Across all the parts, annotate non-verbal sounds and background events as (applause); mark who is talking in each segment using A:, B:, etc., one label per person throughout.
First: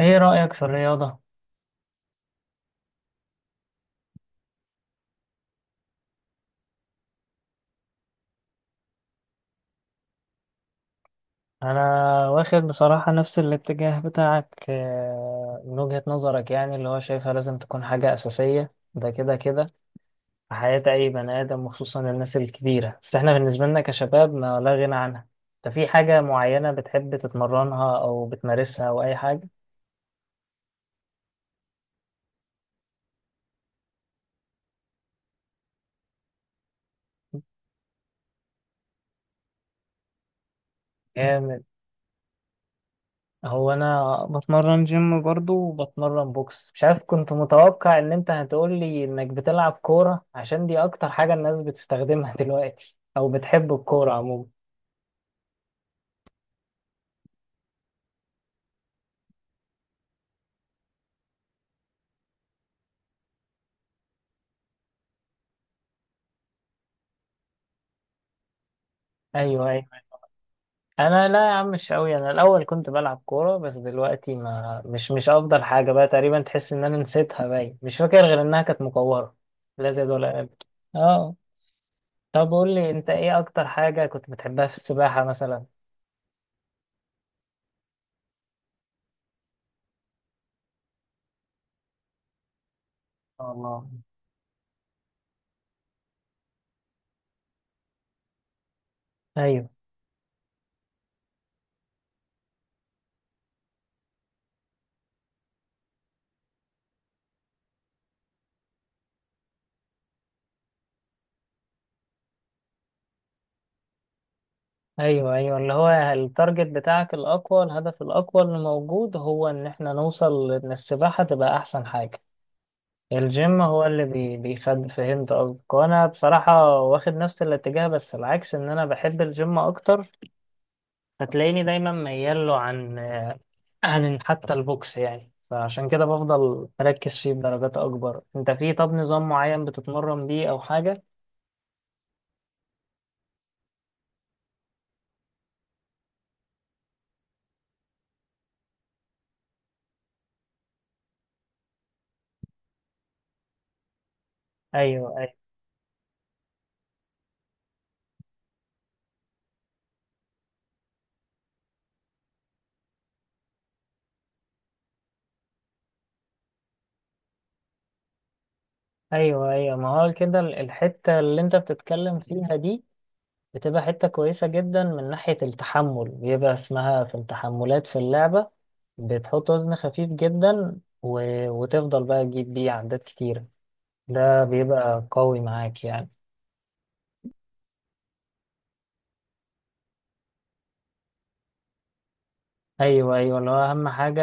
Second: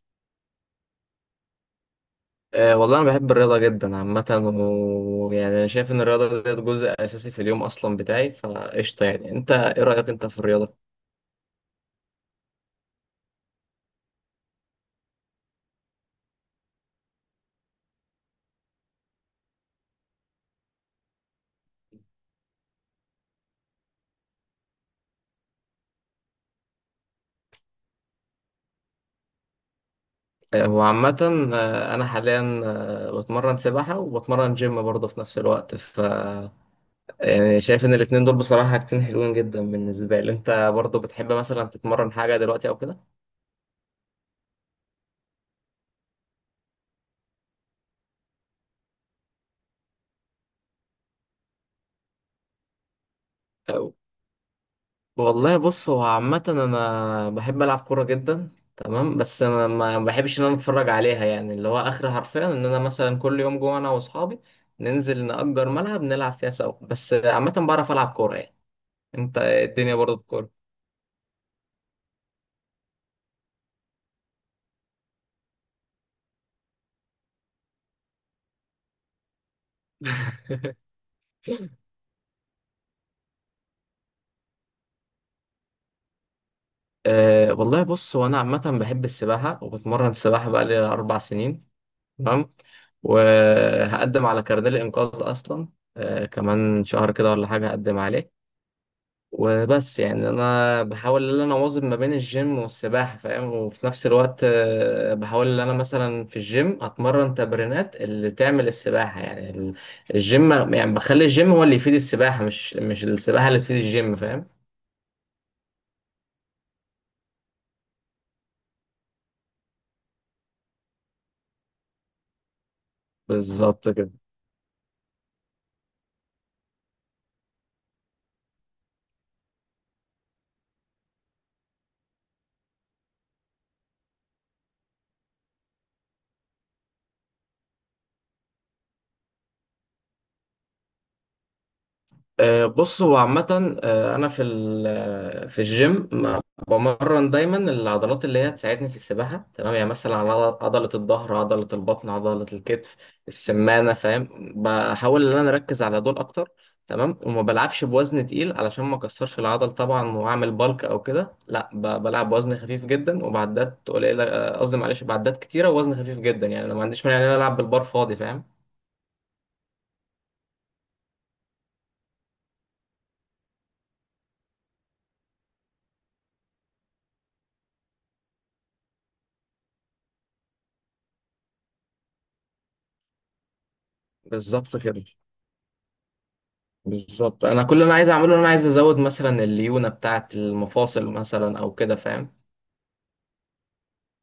A: ايه رأيك في الرياضة؟
B: أه والله، أنا بحب الرياضة جدا عامة، ويعني أنا شايف إن الرياضة ديت جزء أساسي في اليوم أصلا بتاعي، فقشطة. يعني أنت إيه رأيك أنت في الرياضة؟
A: انا واخد بصراحة نفس الاتجاه بتاعك من وجهة نظرك يعني اللي هو شايفها لازم تكون حاجة أساسية ده كده في حياة اي بني آدم وخصوصا الناس الكبيرة، بس احنا بالنسبة لنا كشباب ما لا غنى عنها. انت في حاجة معينة بتحب تتمرنها او بتمارسها او اي حاجة؟
B: أه هو عامة، أنا حاليا بتمرن سباحة وبتمرن جيم برضه في نفس الوقت يعني شايف إن الاتنين دول بصراحة حاجتين حلوين جدا بالنسبة لي. أنت برضه بتحب
A: جامد.
B: مثلا تتمرن حاجة دلوقتي أو كده؟
A: هو انا بتمرن جيم برضو وبتمرن بوكس، مش عارف كنت متوقع ان انت هتقول لي انك بتلعب كورة عشان دي اكتر حاجة الناس بتستخدمها (laughs) دلوقتي او بتحب الكورة عموما.
B: والله بص، هو عامة أنا بحب ألعب كورة جدا. تمام. بس أنا ما بحبش إن أنا أتفرج عليها، يعني اللي هو آخر حرفيا إن أنا مثلا كل يوم جوه، أنا وأصحابي ننزل نأجر ملعب نلعب فيها سوا. بس عامة بعرف ألعب كورة يعني. أنت إيه
A: ايوه ايوه،
B: الدنيا برضه في كورة؟
A: انا لا يا عم مش قوي، انا الاول كنت بلعب كورة بس دلوقتي ما مش افضل حاجة بقى، تقريبا تحس ان انا نسيتها، باين مش فاكر غير انها كانت مكورة، لا زيادة ولا أقل.
B: (laughs)
A: اه، طب قول لي انت ايه اكتر حاجة كنت بتحبها في السباحة مثلا.
B: أه والله بص، هو أنا عامة بحب السباحة، وبتمرن سباحة بقالي 4 سنين. تمام.
A: الله.
B: وهقدم على كارنيه الإنقاذ أصلا، أه كمان شهر كده ولا حاجة هقدم عليه.
A: ايوه،
B: وبس، يعني انا بحاول ان انا اواظب ما بين الجيم والسباحه، فاهم. وفي نفس الوقت بحاول ان انا مثلا في الجيم اتمرن تمرينات اللي تعمل السباحه. يعني الجيم، يعني بخلي الجيم هو اللي يفيد السباحه، مش السباحه اللي تفيد الجيم. فاهم.
A: ايوه اللي هو التارجت بتاعك الاقوى، الهدف الاقوى اللي موجود هو ان احنا نوصل ان السباحه تبقى احسن حاجه. الجيم هو
B: بالظبط
A: اللي
B: كده.
A: بيخد، فهمت قصدك. وانا بصراحه واخد نفس الاتجاه بس العكس، ان انا بحب الجيم اكتر، فتلاقيني دايما ميال له عن حتى البوكس يعني، فعشان كده بفضل مركز فيه بدرجات اكبر. انت في، طب نظام معين بتتمرن بيه او حاجه؟
B: بص هو عامة، أنا في في الجيم بمرن دايما العضلات اللي هي تساعدني في السباحة. تمام، يعني مثلا على عضلة الظهر، عضلة البطن، عضلة الكتف، السمانة. فاهم.
A: ايوه
B: بحاول
A: ايوه،
B: إن أنا أركز على دول أكتر. تمام. وما بلعبش بوزن تقيل علشان ما أكسرش العضل طبعا وأعمل بالك أو كده، لا، بلعب بوزن خفيف جدا وبعدات قليلة. قصدي معلش، بعدات كتيرة ووزن خفيف جدا. يعني أنا ما عنديش مانع إن أنا ألعب بالبار فاضي. فاهم.
A: ايوه ما هو كده، الحته اللي انت بتتكلم فيها دي بتبقى حتة كويسة جدا من ناحية التحمل، بيبقى اسمها في التحملات في اللعبة، بتحط وزن خفيف جدا وتفضل بقى تجيب بيه عدات كتيرة، ده
B: بالظبط كده.
A: بيبقى قوي معاك يعني.
B: بالظبط، انا كل اللي انا عايز اعمله ان انا عايز ازود مثلا الليونه بتاعه المفاصل مثلا او كده. فاهم.
A: أيوة أيوة، اللي هو أهم حاجة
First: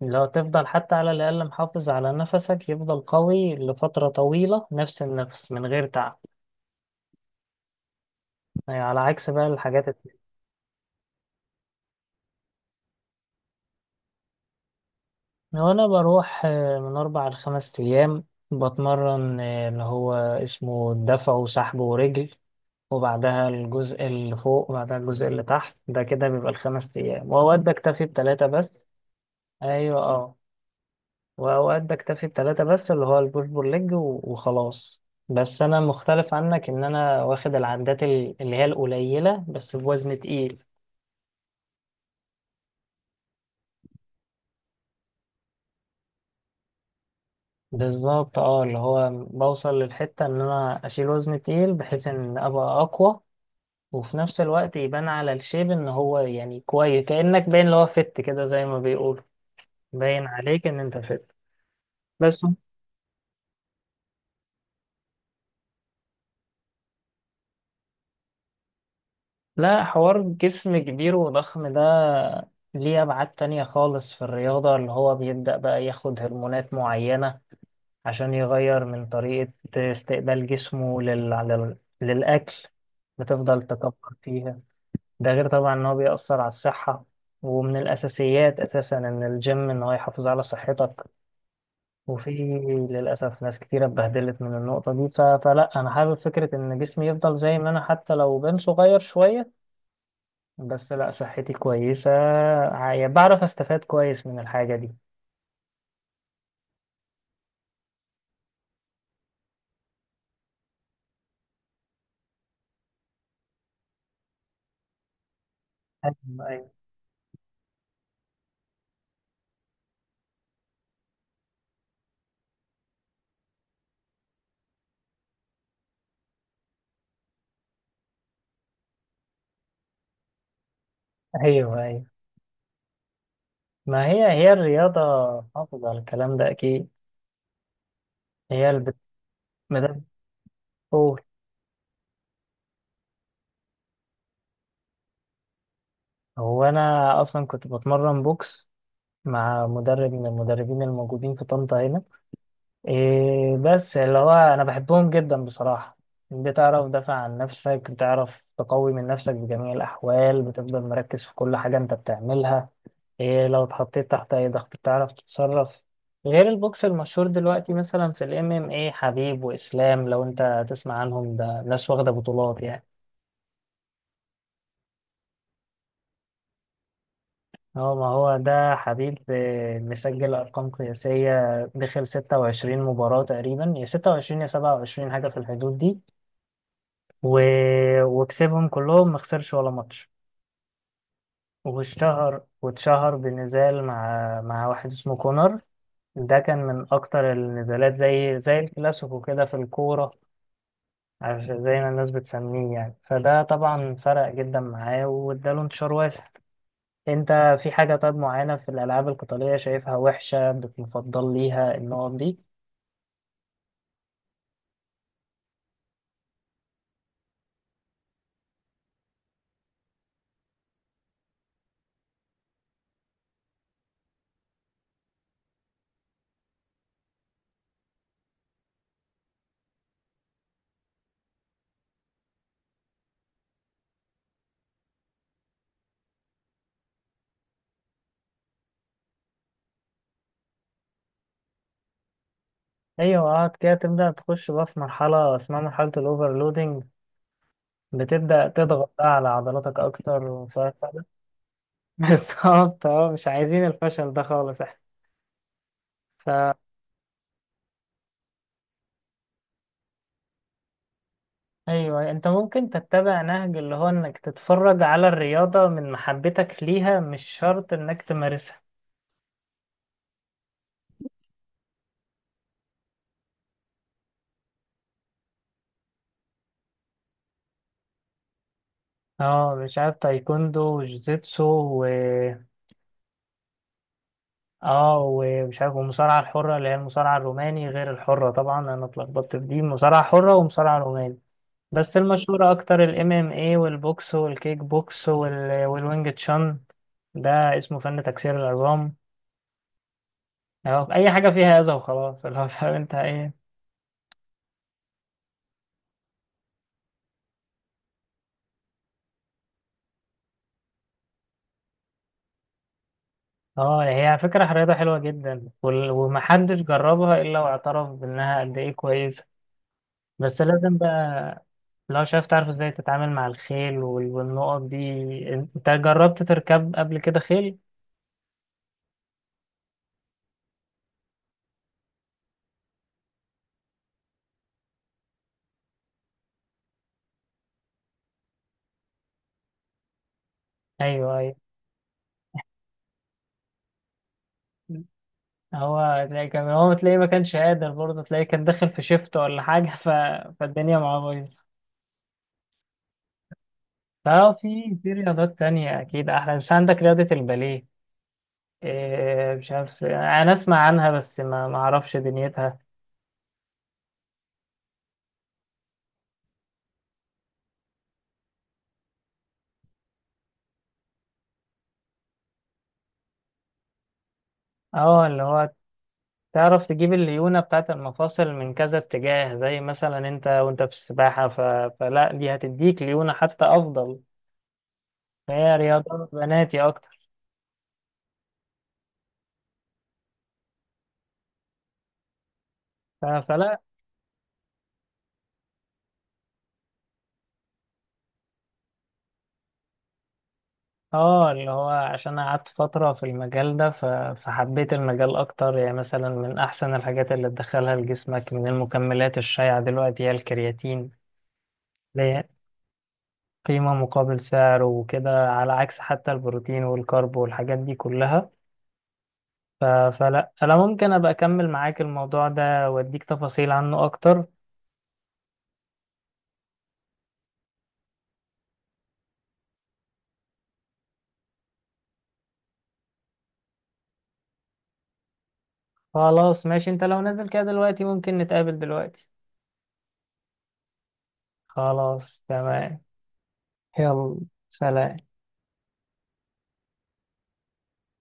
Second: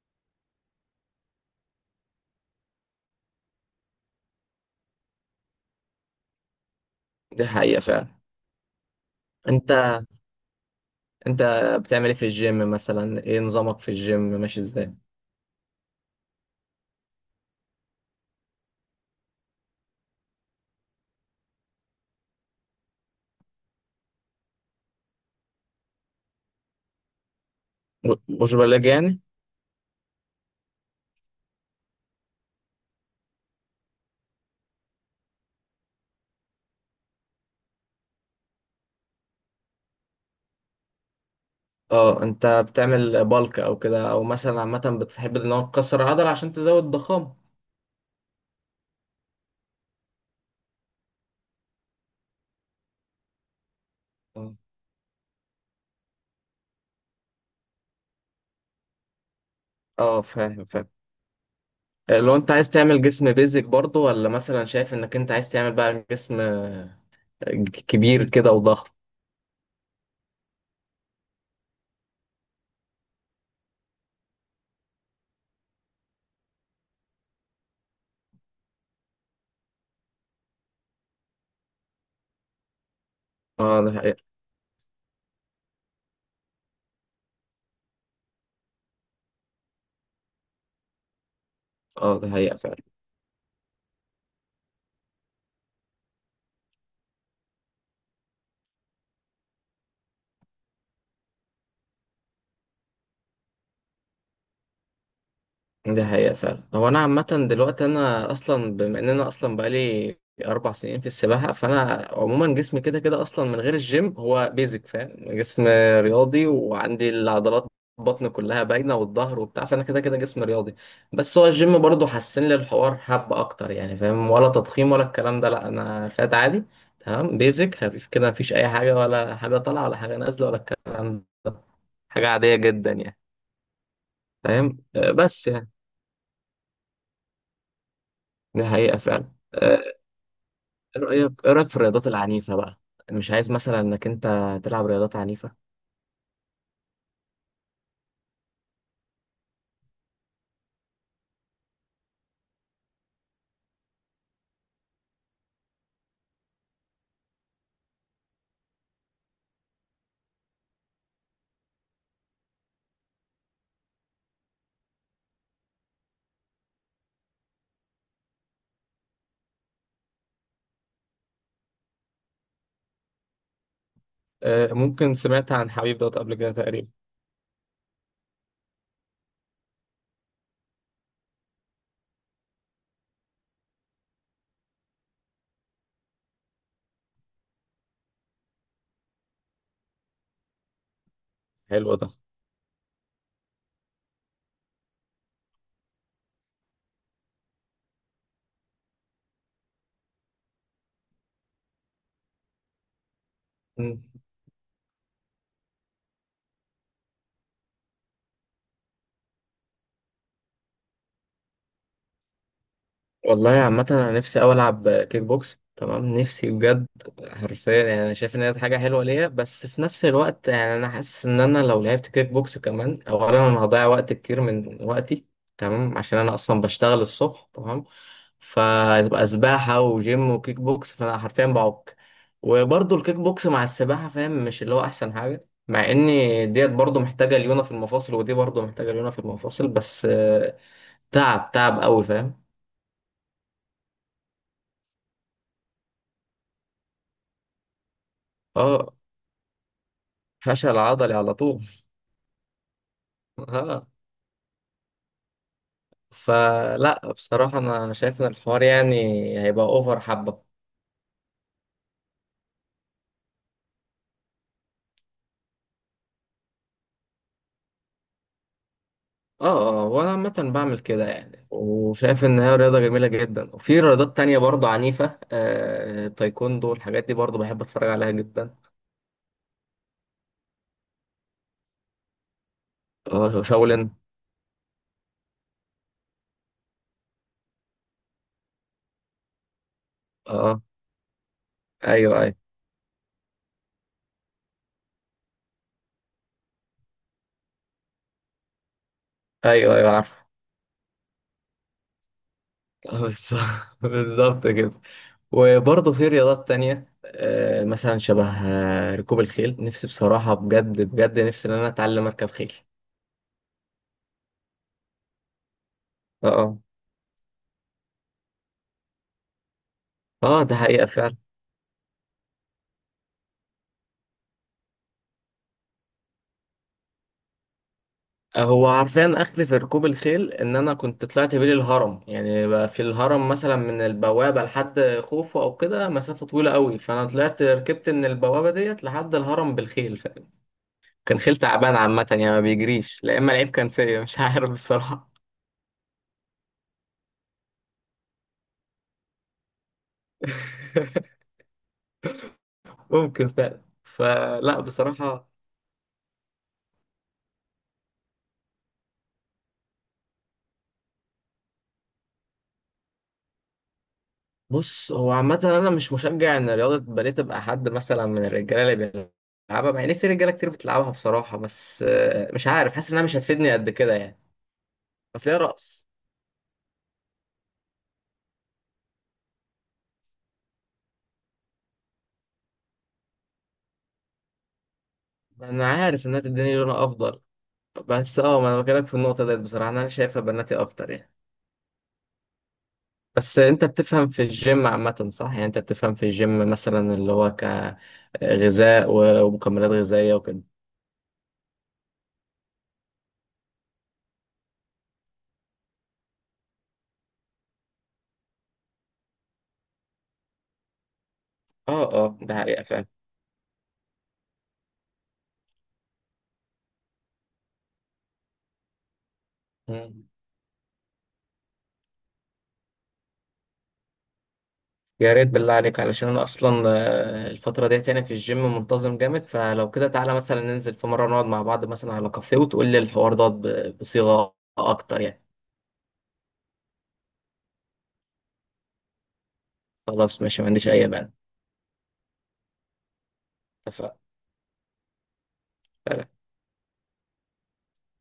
A: لو تفضل حتى على الأقل محافظ على نفسك، يفضل قوي لفترة طويلة، نفس النفس من غير تعب،
B: دي حقيقه فعلا.
A: يعني على عكس بقى
B: انت
A: الحاجات التانية.
B: انت بتعمل ايه في الجيم مثلا؟ ايه نظامك في الجيم ماشي ازاي؟
A: وأنا بروح من أربع لخمس أيام، بتمرن اللي هو اسمه دفع وسحب ورجل، وبعدها الجزء اللي فوق وبعدها الجزء اللي تحت، ده كده بيبقى الخمس أيام، وأوقات بكتفي بتلاتة
B: مش
A: بس.
B: بلاج يعني.
A: أيوة أه، وأوقات بكتفي بتلاتة بس، اللي هو البوش بول ليج وخلاص. بس أنا مختلف عنك، إن أنا واخد العدات اللي هي القليلة بس بوزن تقيل.
B: اه، انت بتعمل بالك او كده؟ او مثلا عامه بتحب ان هو تكسر العضله عشان تزود ضخامه؟
A: بالظبط أه، اللي هو بوصل للحتة إن أنا أشيل وزن تقيل بحيث إن أبقى أقوى، وفي نفس
B: اه.
A: الوقت يبان على الشيب إن هو يعني كويس، كأنك باين اللي هو فت كده زي ما بيقولوا، باين
B: فاهم
A: عليك إن
B: فاهم.
A: أنت فت.
B: لو
A: بس
B: انت عايز تعمل جسم بيزك برضه، ولا مثلا شايف انك انت عايز تعمل بقى جسم كبير كده وضخم؟
A: لا، حوار جسم كبير وضخم ده ليه أبعاد تانية خالص في الرياضة، اللي هو بيبدأ بقى ياخد هرمونات معينة عشان يغير من طريقة استقبال جسمه للأكل، بتفضل
B: اه ده
A: تكبر
B: حقيقه.
A: فيها. ده غير طبعا إن هو بيأثر على الصحة، ومن الأساسيات أساسا إن الجيم إن هو يحافظ على صحتك،
B: اه
A: وفي
B: ده حقيقه فعلا.
A: للأسف ناس كتيرة اتبهدلت من النقطة دي. فلا أنا حابب فكرة إن جسمي يفضل زي ما أنا، حتى لو بين صغير شوية بس لا صحتي كويسة، بعرف استفاد كويس من الحاجة دي.
B: ده حقيقة فعلا، هو أنا عامة دلوقتي، أنا أصلا بما إن أنا أصلا بقالي 4 سنين في السباحة، فأنا عموما جسمي كده كده أصلا من غير الجيم هو بيزك. فاهم. جسم
A: ايوه
B: رياضي
A: ايوه،
B: وعندي العضلات، بطن كلها باينة والظهر وبتاع، فأنا كده كده جسم رياضي. بس هو الجيم برضه حسن لي الحوار حبة أكتر يعني، فاهم، ولا تضخيم ولا الكلام ده، لأ، أنا فات عادي. تمام، بيزك خفيف كده، مفيش أي حاجة، ولا حاجة طالعة ولا حاجة نازلة ولا الكلام ده.
A: ايوه
B: حاجة عادية جدا يعني.
A: ما هي هي
B: فاهم.
A: الرياضة،
B: بس يعني
A: حافظ على الكلام ده اكيد،
B: دي
A: هي اللي
B: حقيقة فعلا.
A: مدرب،
B: ايه
A: قول.
B: رأيك ايه رأيك في الرياضات العنيفة بقى؟ أنا مش عايز مثلا انك انت تلعب رياضات عنيفة.
A: هو انا اصلا كنت بتمرن بوكس مع مدرب من المدربين الموجودين في طنطا هنا، إيه بس اللي هو انا بحبهم جدا بصراحة، بتعرف دافع عن نفسك، بتعرف تقوي من نفسك بجميع الاحوال، بتفضل مركز في كل حاجة انت بتعملها، إيه لو اتحطيت تحت اي ضغط بتعرف تتصرف، غير البوكس المشهور دلوقتي مثلا في الام ام اي، حبيب واسلام لو انت تسمع عنهم، ده ناس واخدة بطولات يعني.
B: ممكن سمعت عن حبيب دوت قبل كده تقريبا.
A: هو ما هو ده حبيب، مسجل أرقام قياسية، دخل 26 مباراة تقريبا، يا 26 يا 27 حاجة في الحدود دي، و... وكسبهم كلهم ما خسرش ولا ماتش،
B: حلو ده.
A: واشتهر واتشهر بنزال مع واحد اسمه كونر، ده كان من أكتر النزالات زي الكلاسيكو كده في الكورة، زي ما الناس بتسميه يعني، فده طبعا
B: مم.
A: فرق جدا معاه واداله انتشار واسع. انت في حاجة طيب معينة في الألعاب القتالية شايفها وحشة بتفضل ليها النقط دي؟
B: والله عامة، انا نفسي اوي العب كيك بوكس. تمام، نفسي بجد. حرفيا يعني انا شايف ان هي حاجة حلوة ليا، بس في نفس الوقت يعني انا حاسس ان انا لو لعبت كيك بوكس كمان، اولا انا هضيع وقت كتير من وقتي. تمام، عشان انا اصلا بشتغل الصبح. تمام، فتبقى سباحة وجيم وكيك بوكس، فأنا حرفيا بعك. وبرضه الكيك بوكس مع السباحة، فاهم، مش اللي هو أحسن حاجة، مع إن ديت برضه محتاجة ليونة في المفاصل ودي برضه محتاجة ليونة في المفاصل، بس تعب تعب قوي. فاهم.
A: أيوة، قعد كده تبدأ تخش بقى في مرحلة اسمها مرحلة الأوفرلودنج، بتبدأ تضغط
B: اه،
A: بقى على عضلاتك أكتر ومش عارف
B: فشل
A: إيه.
B: عضلي على طول.
A: (laughs) بالظبط اه، مش عايزين
B: (laughs) اه،
A: الفشل ده خالص احنا. ف...
B: فلا بصراحة أنا شايف إن الحوار يعني هيبقى أوفر حبة.
A: أيوه، أنت ممكن تتبع نهج اللي هو إنك تتفرج على الرياضة من محبتك ليها، مش شرط إنك تمارسها.
B: اه اه، وانا عامة بعمل كده يعني، وشايف ان هي رياضة جميلة جدا. وفي رياضات تانية برضه عنيفة، تايكوندو، الحاجات دي برضه بحب اتفرج عليها جدا.
A: اه مش عارف، تايكوندو وجوجيتسو و...
B: اه شاولين.
A: اه، ومش عارف والمصارعة الحرة اللي هي المصارعة الروماني غير الحرة طبعا، أنا اتلخبطت في دي مصارعة حرة
B: اه
A: ومصارعة روماني، بس
B: ايوه ايوه.
A: المشهورة أكتر ال MMA والبوكس والكيك بوكس والوينج تشان، ده اسمه فن تكسير العظام،
B: ايوه ايوه عارف.
A: أهو أي حاجة فيها أذى وخلاص. (laughs) اللي هو فاهم أنت
B: آه،
A: إيه.
B: بالظ- (laughs) بالظبط كده. وبرضه في رياضات تانية، مثلا شبه ركوب الخيل، نفسي بصراحة، بجد بجد نفسي ان انا اتعلم اركب خيل.
A: اه هي فكرة رياضة حلوة جدا ومحدش
B: اه
A: جربها إلا واعترف بإنها قد إيه كويسة،
B: اه.
A: بس
B: ده
A: لازم
B: حقيقة فعلا.
A: بقى لو شايف تعرف إزاي تتعامل مع الخيل والنقط دي. أنت جربت تركب قبل كده خيل؟
B: هو عارفين، اخلي في ركوب الخيل ان انا كنت طلعت بيه الهرم، يعني بقى في الهرم مثلا من البوابه لحد خوفو او كده، مسافه طويله قوي، فانا طلعت ركبت من البوابه ديت لحد الهرم بالخيل
A: أيوه
B: كان خيل
A: أيوه،
B: تعبان عامه، يعني ما بيجريش. لا اما العيب كان فيا مش عارف بصراحه.
A: هو تلاقي كان، هو تلاقيه ما كانش قادر برضه، تلاقيه كان داخل في شيفت ولا حاجة، فالدنيا معاه
B: (laughs)
A: بايظة.
B: ممكن فعلا.
A: فهو
B: فلا
A: في
B: بصراحه،
A: رياضات تانية أكيد أحلى، مش عندك رياضة الباليه، إيه مش عارف أنا أسمع عنها بس ما أعرفش دنيتها.
B: بص هو عامه، انا مش مشجع ان رياضه باليه تبقى حد مثلا من الرجاله اللي بيلعبها، مع ان في رجاله كتير بتلعبها بصراحه، بس مش عارف، حاسس انها مش هتفيدني قد كده يعني،
A: أه اللي
B: اصل هي
A: هو
B: رقص.
A: تعرف تجيب الليونة بتاعة المفاصل من كذا اتجاه زي مثلا أنت، وأنت في السباحة ف... فلا دي هتديك ليونة حتى أفضل، فهي
B: انا عارف
A: رياضة
B: انها تديني
A: بناتي
B: لونها
A: أكتر.
B: افضل، بس اه، ما انا بكلمك في النقطه ديت، بصراحه انا شايفها بناتي اكتر يعني. بس
A: فلا
B: انت بتفهم في الجيم عامه صح؟ يعني انت بتفهم في الجيم مثلا اللي هو كغذاء ومكملات غذائيه وكده.
A: اه، اللي هو عشان قعدت فترة في المجال ده، فحبيت المجال أكتر يعني. مثلا من أحسن الحاجات اللي تدخلها لجسمك من المكملات الشائعة دلوقتي هي الكرياتين،
B: اه
A: اللي
B: اه،
A: هي
B: ده حقيقه فعلا.
A: قيمة مقابل سعر وكده، على عكس حتى البروتين والكارب والحاجات دي كلها. ف-
B: مم.
A: فلا أنا ممكن أبقى أكمل معاك الموضوع ده وأديك تفاصيل عنه أكتر.
B: يا ريت بالله عليك، علشان انا اصلا الفتره ديت يعني في الجيم منتظم جامد، فلو كده تعالى مثلا ننزل في مره نقعد مع بعض مثلا على كافيه، وتقول لي الحوار دوت بصيغه اكتر يعني.
A: خلاص ماشي، أنت لو نازل كده دلوقتي ممكن نتقابل دلوقتي.
B: خلاص ماشي، ما عنديش اي مانع.
A: خلاص تمام،
B: اتفقنا.
A: يلا، سلام.